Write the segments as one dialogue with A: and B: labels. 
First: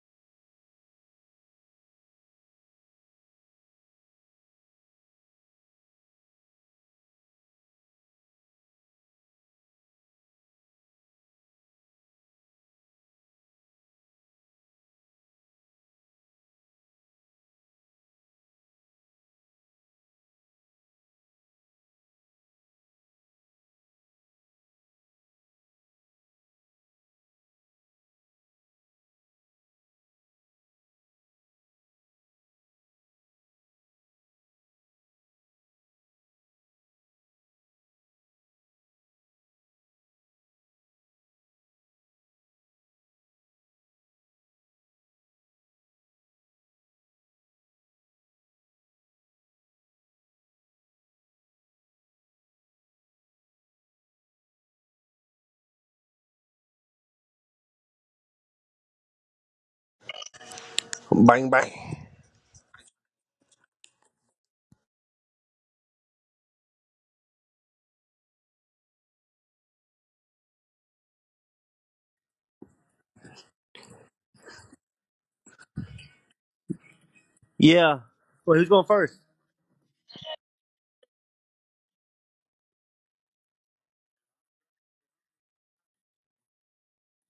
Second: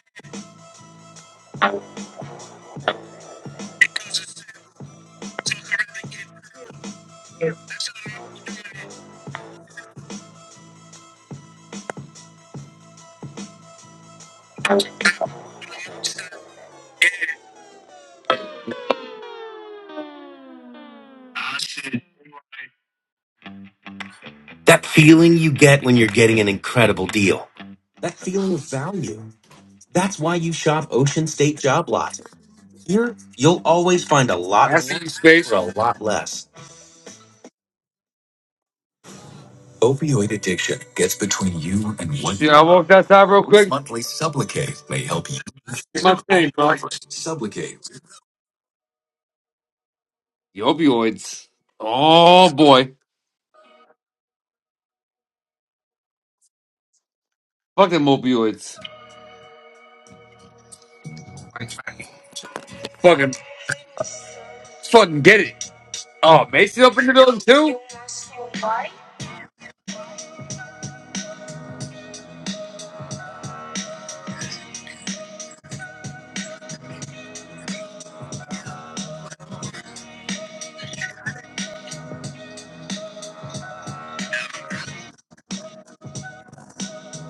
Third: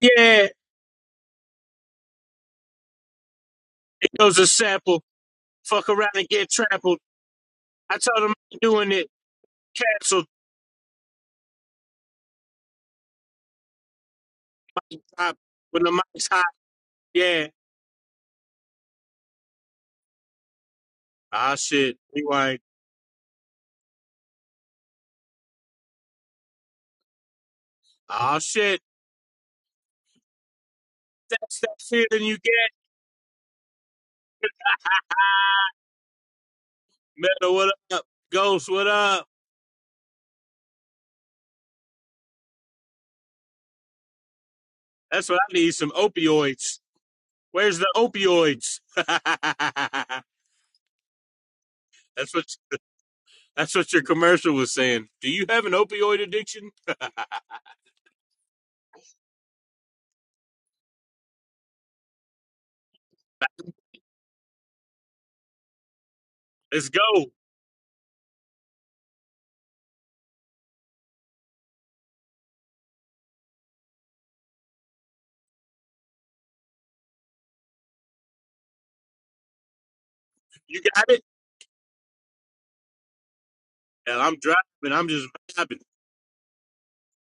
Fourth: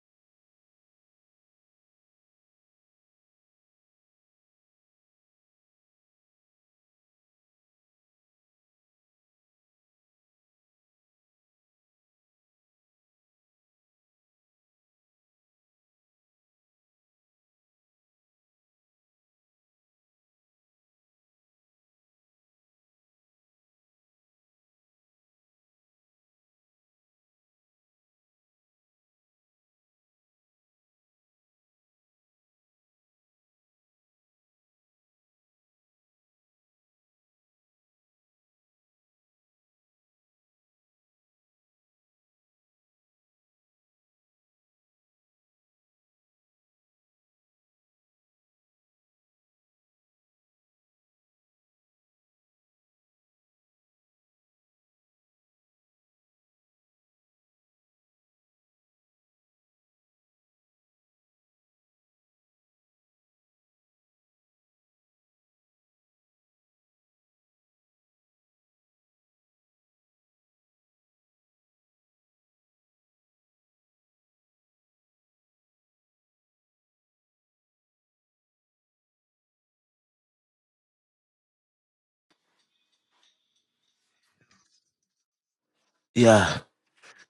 A: Yeah, it was a sample. Fuck around and get trampled. I told him I ain't doing it. Canceled. Mic drop. When the mic's hot, yeah. Ah, shit. Rewind.
B: That feeling you get when you're getting an incredible deal. That
A: Ah,
B: feeling of
A: shit.
B: value. That's why you shop Ocean State
A: That's that
B: Job Lot.
A: feeling you get.
B: Here, you'll always find a lot more Resting space. for space. a lot less.
A: Metal, what up? Ghost, what up?
B: Opioid addiction gets between you and one. Yeah, I walked outside real quick. Monthly Sublocade may
A: That's
B: help you.
A: what I need, some
B: Did my thing, bro.
A: opioids. Where's the
B: Sublocade.
A: opioids? that's
B: The opioids.
A: what
B: Oh boy,
A: that's what your commercial was saying. Do you have an opioid addiction?
B: fuck them opioids.
C: Bang bang.
B: Fucking, fucking get it. Oh, Macy
A: Let's
B: opened the
A: go.
B: building too.
C: Yeah. Well, who's going first?
A: You got it? And I'm driving. I'm just vibing.
D: Yeah,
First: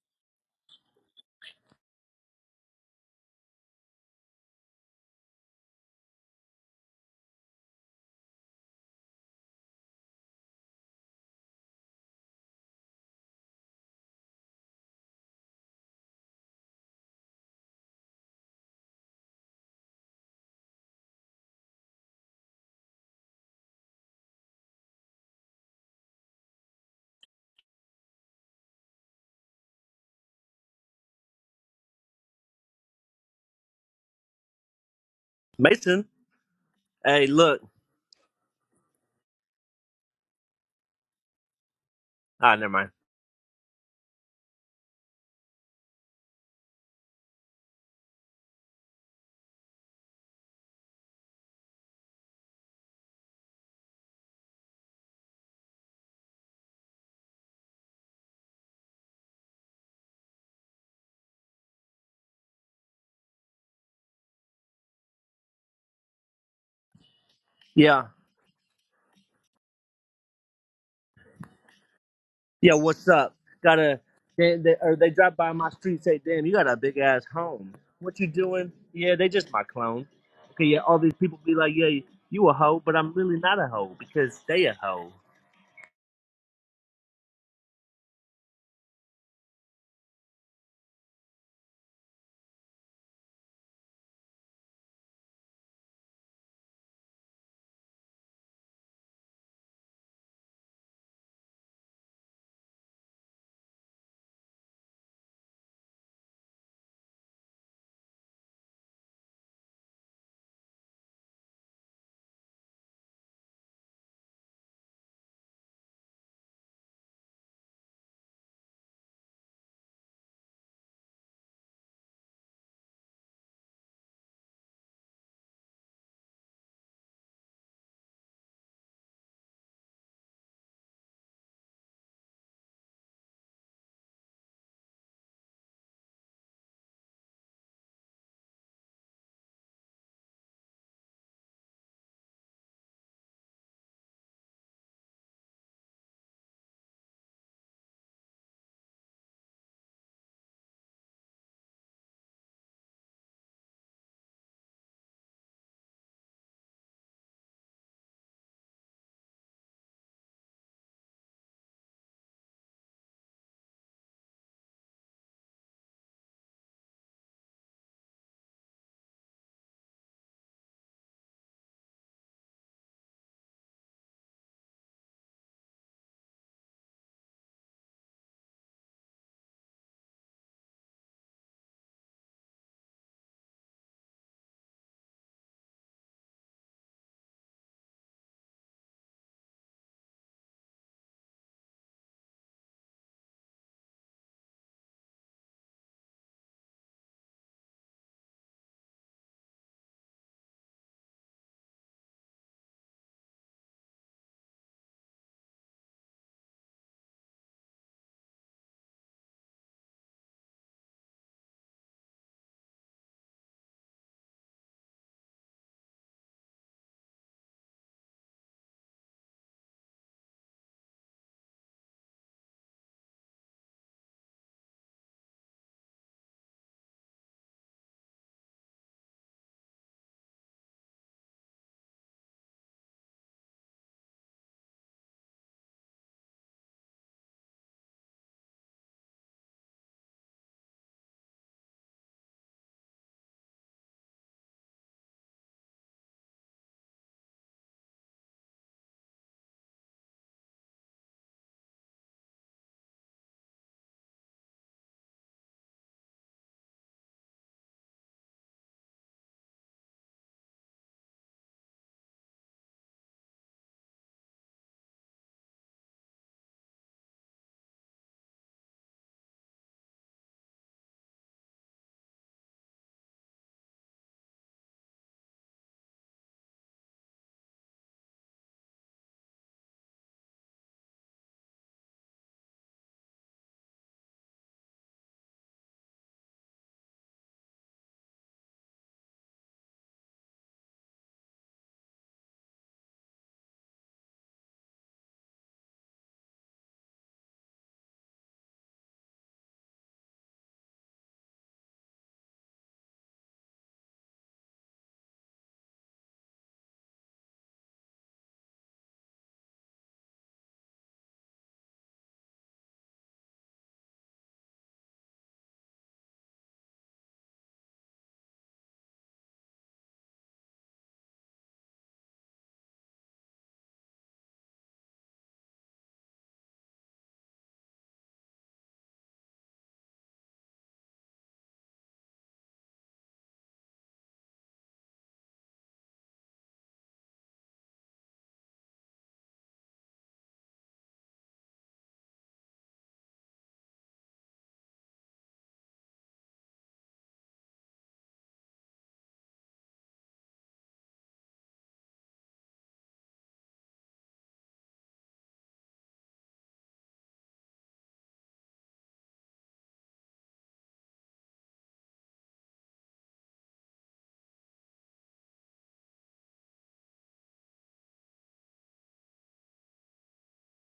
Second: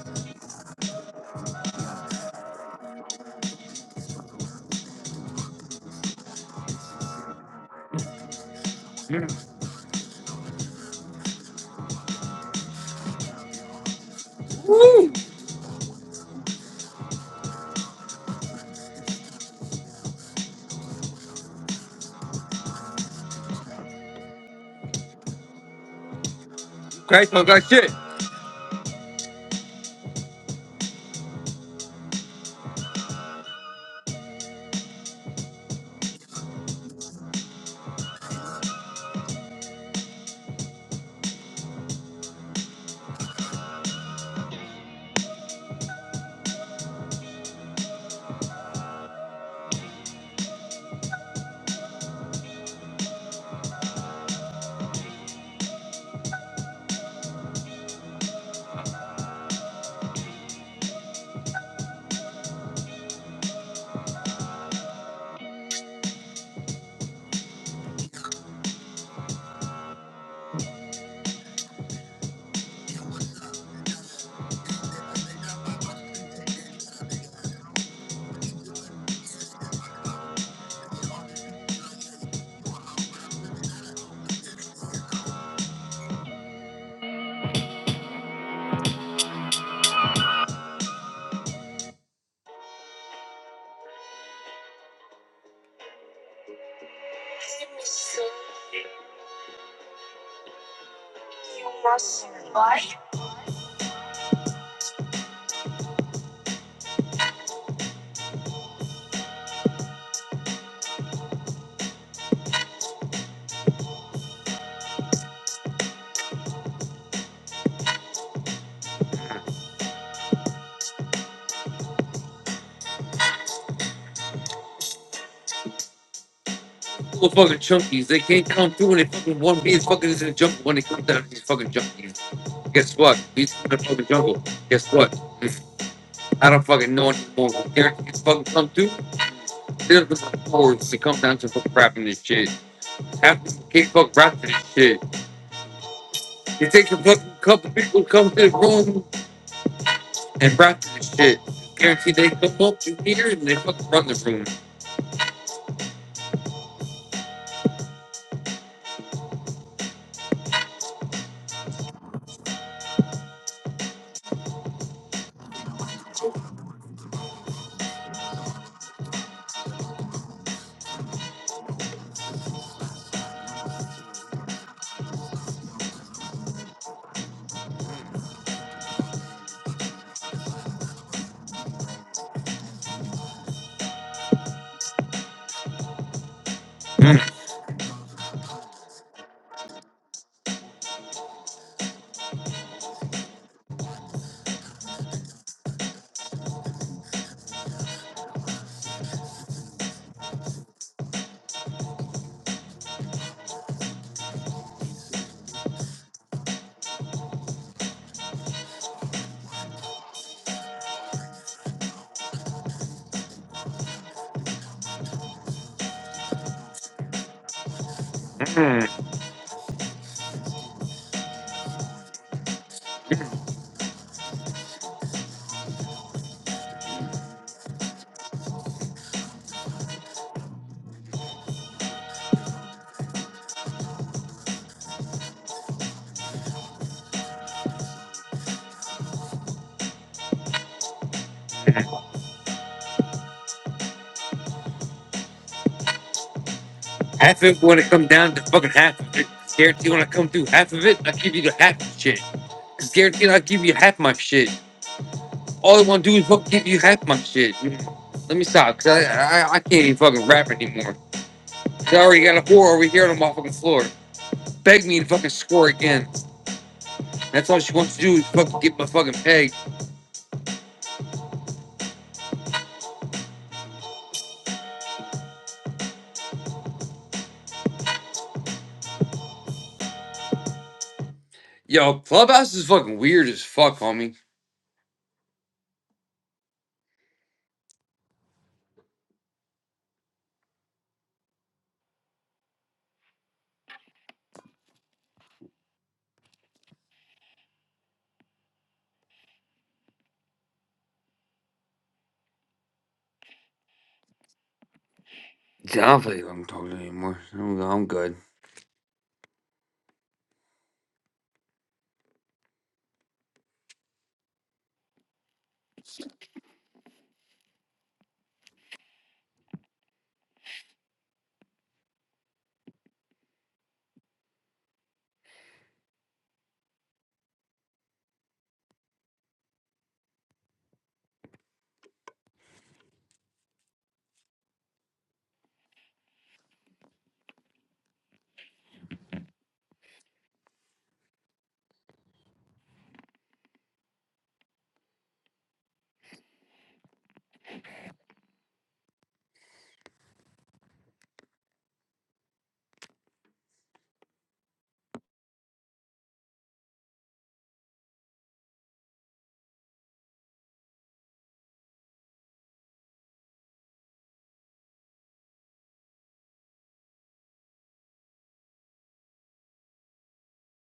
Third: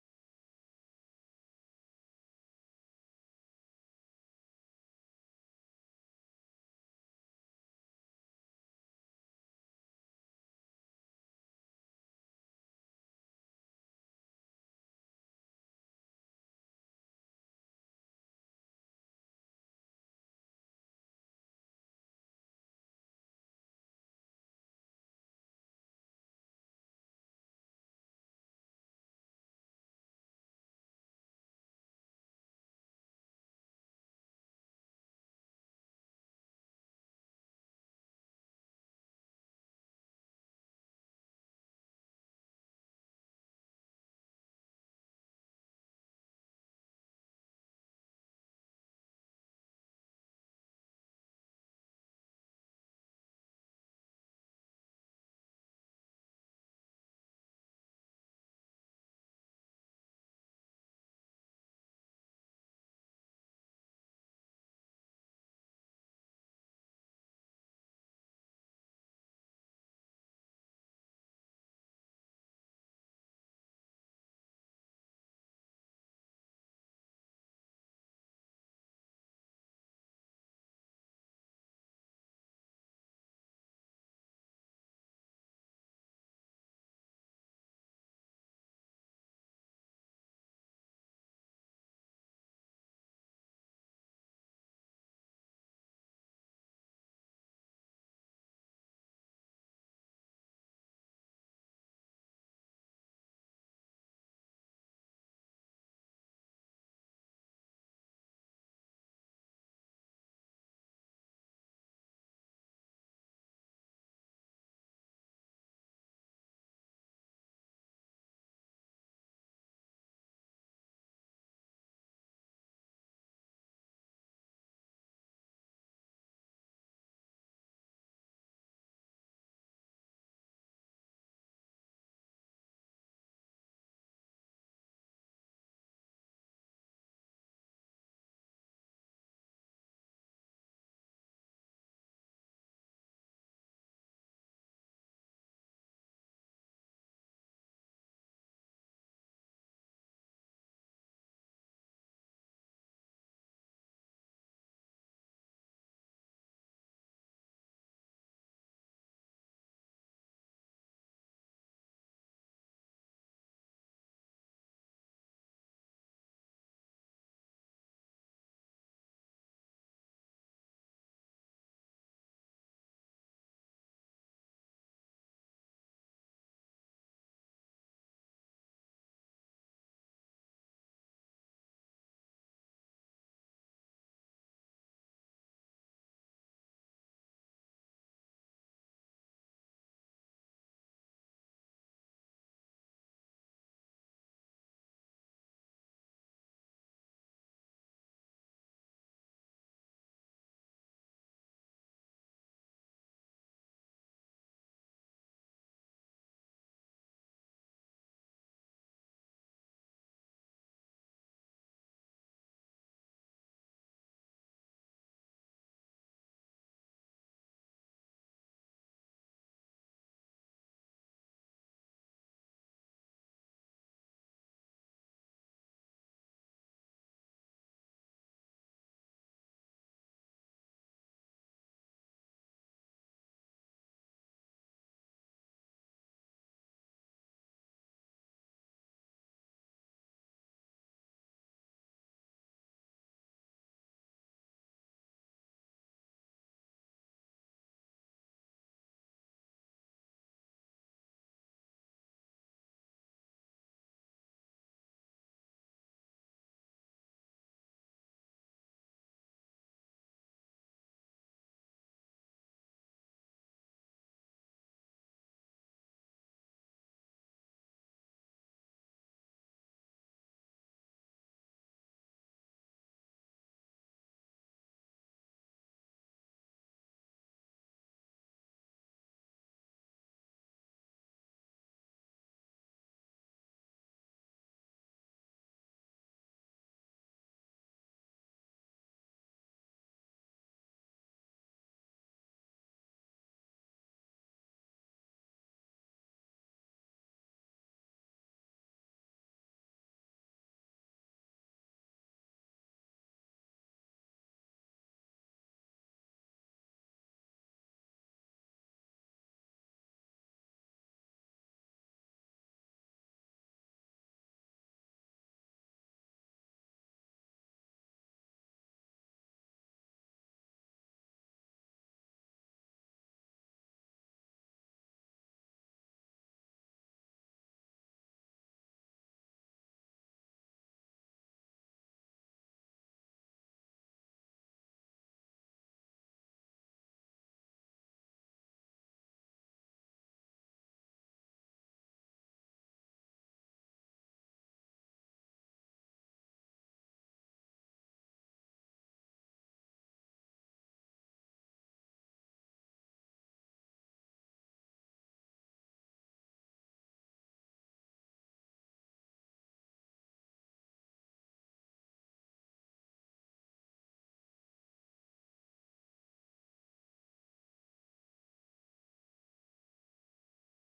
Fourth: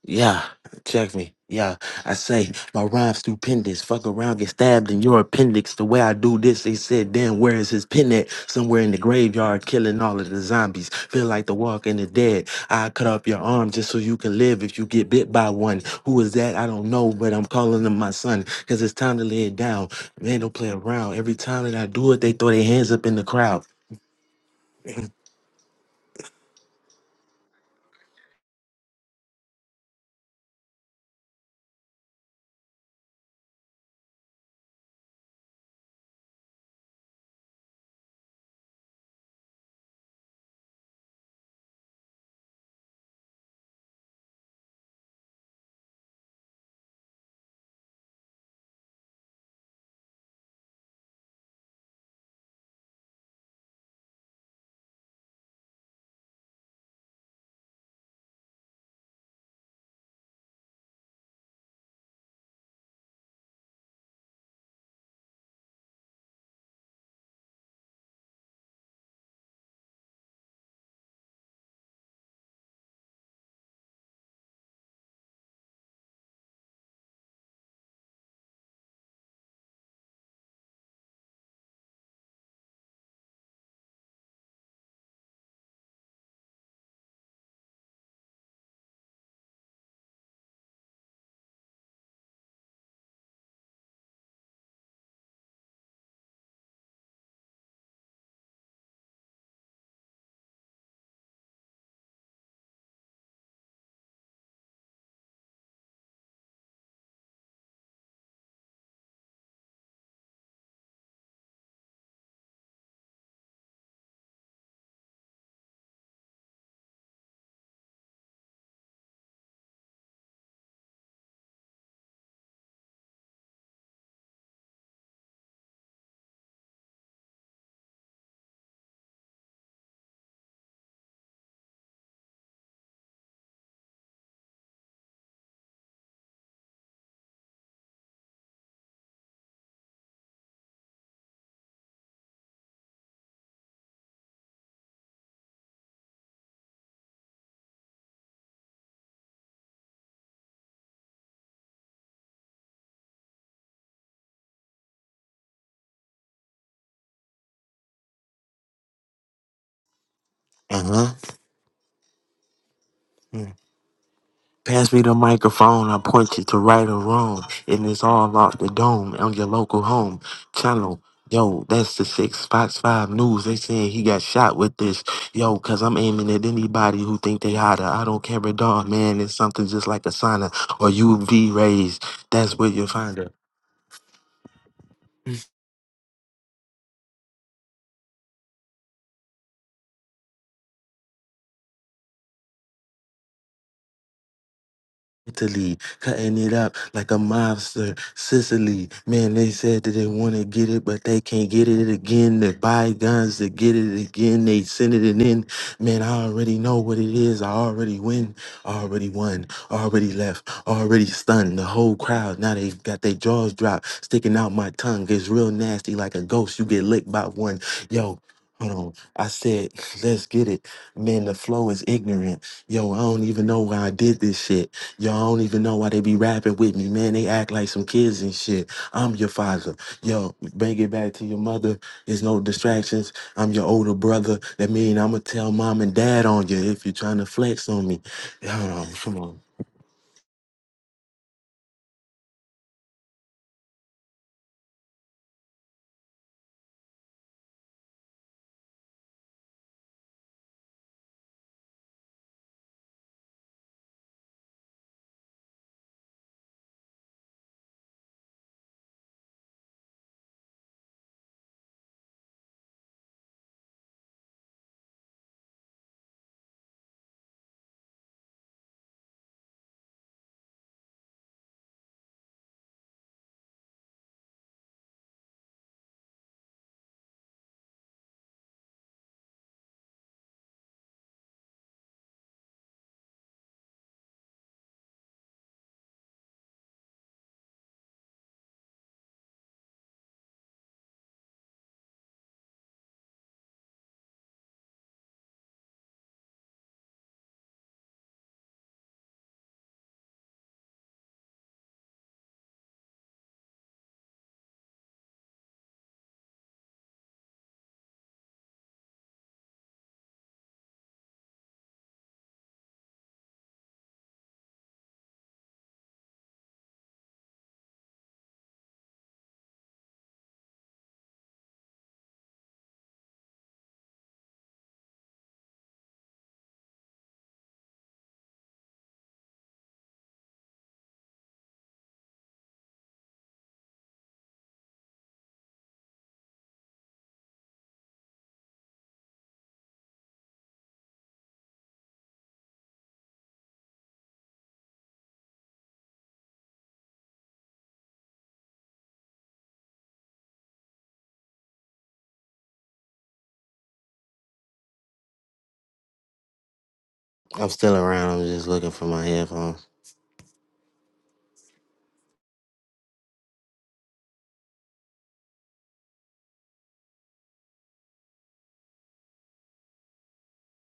D: yeah. Check me. Yeah, I say my rhyme's stupendous. Fuck around, get stabbed in your appendix. The way I do this, they said, damn, where is his pen at? Somewhere in the graveyard, killing all of the zombies. Feel like the walking the dead. I cut off your arm just so you can live if you get bit by one. Who is that? I don't know, but I'm calling him my son. Cause it's time to lay it down. Man, don't play around. Every time that I do it, they throw their hands up in the crowd.
B: Christ, I got shit.
C: Mason. Hey, look. Ah, never mind. Yeah. Yeah, what's up? Got a. They, they, or they drop by my street say, damn, you got a big ass home. What you doing? Yeah, they just my clone. Okay, yeah, all these people be like, yeah, you a hoe, but I'm really not a hoe because they a hoe.
B: Little fucking chunkies. They can't come through and they fucking one piece fucking is in the jungle when they come down to these fucking junkies. Guess what? These in the fucking jungle. Guess what? I don't fucking know anymore. They're fucking come through. They're the forwards to come down to fucking rapping this shit. Half the kids fucking rapping this shit. It takes a fucking couple people to come to the room and rap this shit. Guarantee they come up in here and they fucking run the room.
D: Uh huh. Pass me the microphone, I point you to right or wrong. And it's all off the dome on your local home channel. Yo, that's the six Fox Five News. They saying he got shot with this. Yo, cause I'm aiming at anybody who think they hotter. I don't care a dog, man. It's something just like a sauna or UV rays. That's where you find her. Italy, cutting it up like a mobster. Sicily, man, they said that they want to get it, but they can't get it again. They buy guns to get it again. They send it in. Man, I already know what it is. I already win, I already won, already left, already stunned. The whole crowd, now they got their jaws dropped, sticking out my tongue. It's real nasty like a ghost. You get licked by one. Yo, hold
B: Mm.
D: on. I said, let's get it. Man, the flow is ignorant. Yo, I don't even know why I did this shit. Y'all don't even know why they be rapping with me, man. They act like some kids and shit. I'm your father. Yo, bring it back to your mother. There's no distractions. I'm your older brother. That mean I'ma tell mom and dad on you if you're trying to flex on me. Hold on, come on.
B: Half of it want to come down to fucking half of it. It's guaranteed when I come through half of it, I give you the half of shit. It's guaranteed I give you half my shit. All I want to do is fucking give you half my shit. Let me stop, cause I, I I can't even fucking rap anymore. I already got a whore over here on the fucking floor. Beg me to fucking score again. That's all she wants to do is fucking get my fucking peg. Yo, clubhouse is fucking weird as fuck, homie. I don't feel like I'm talking anymore. I'm, I'm good.
D: I'm still around. I'm just looking for my headphones.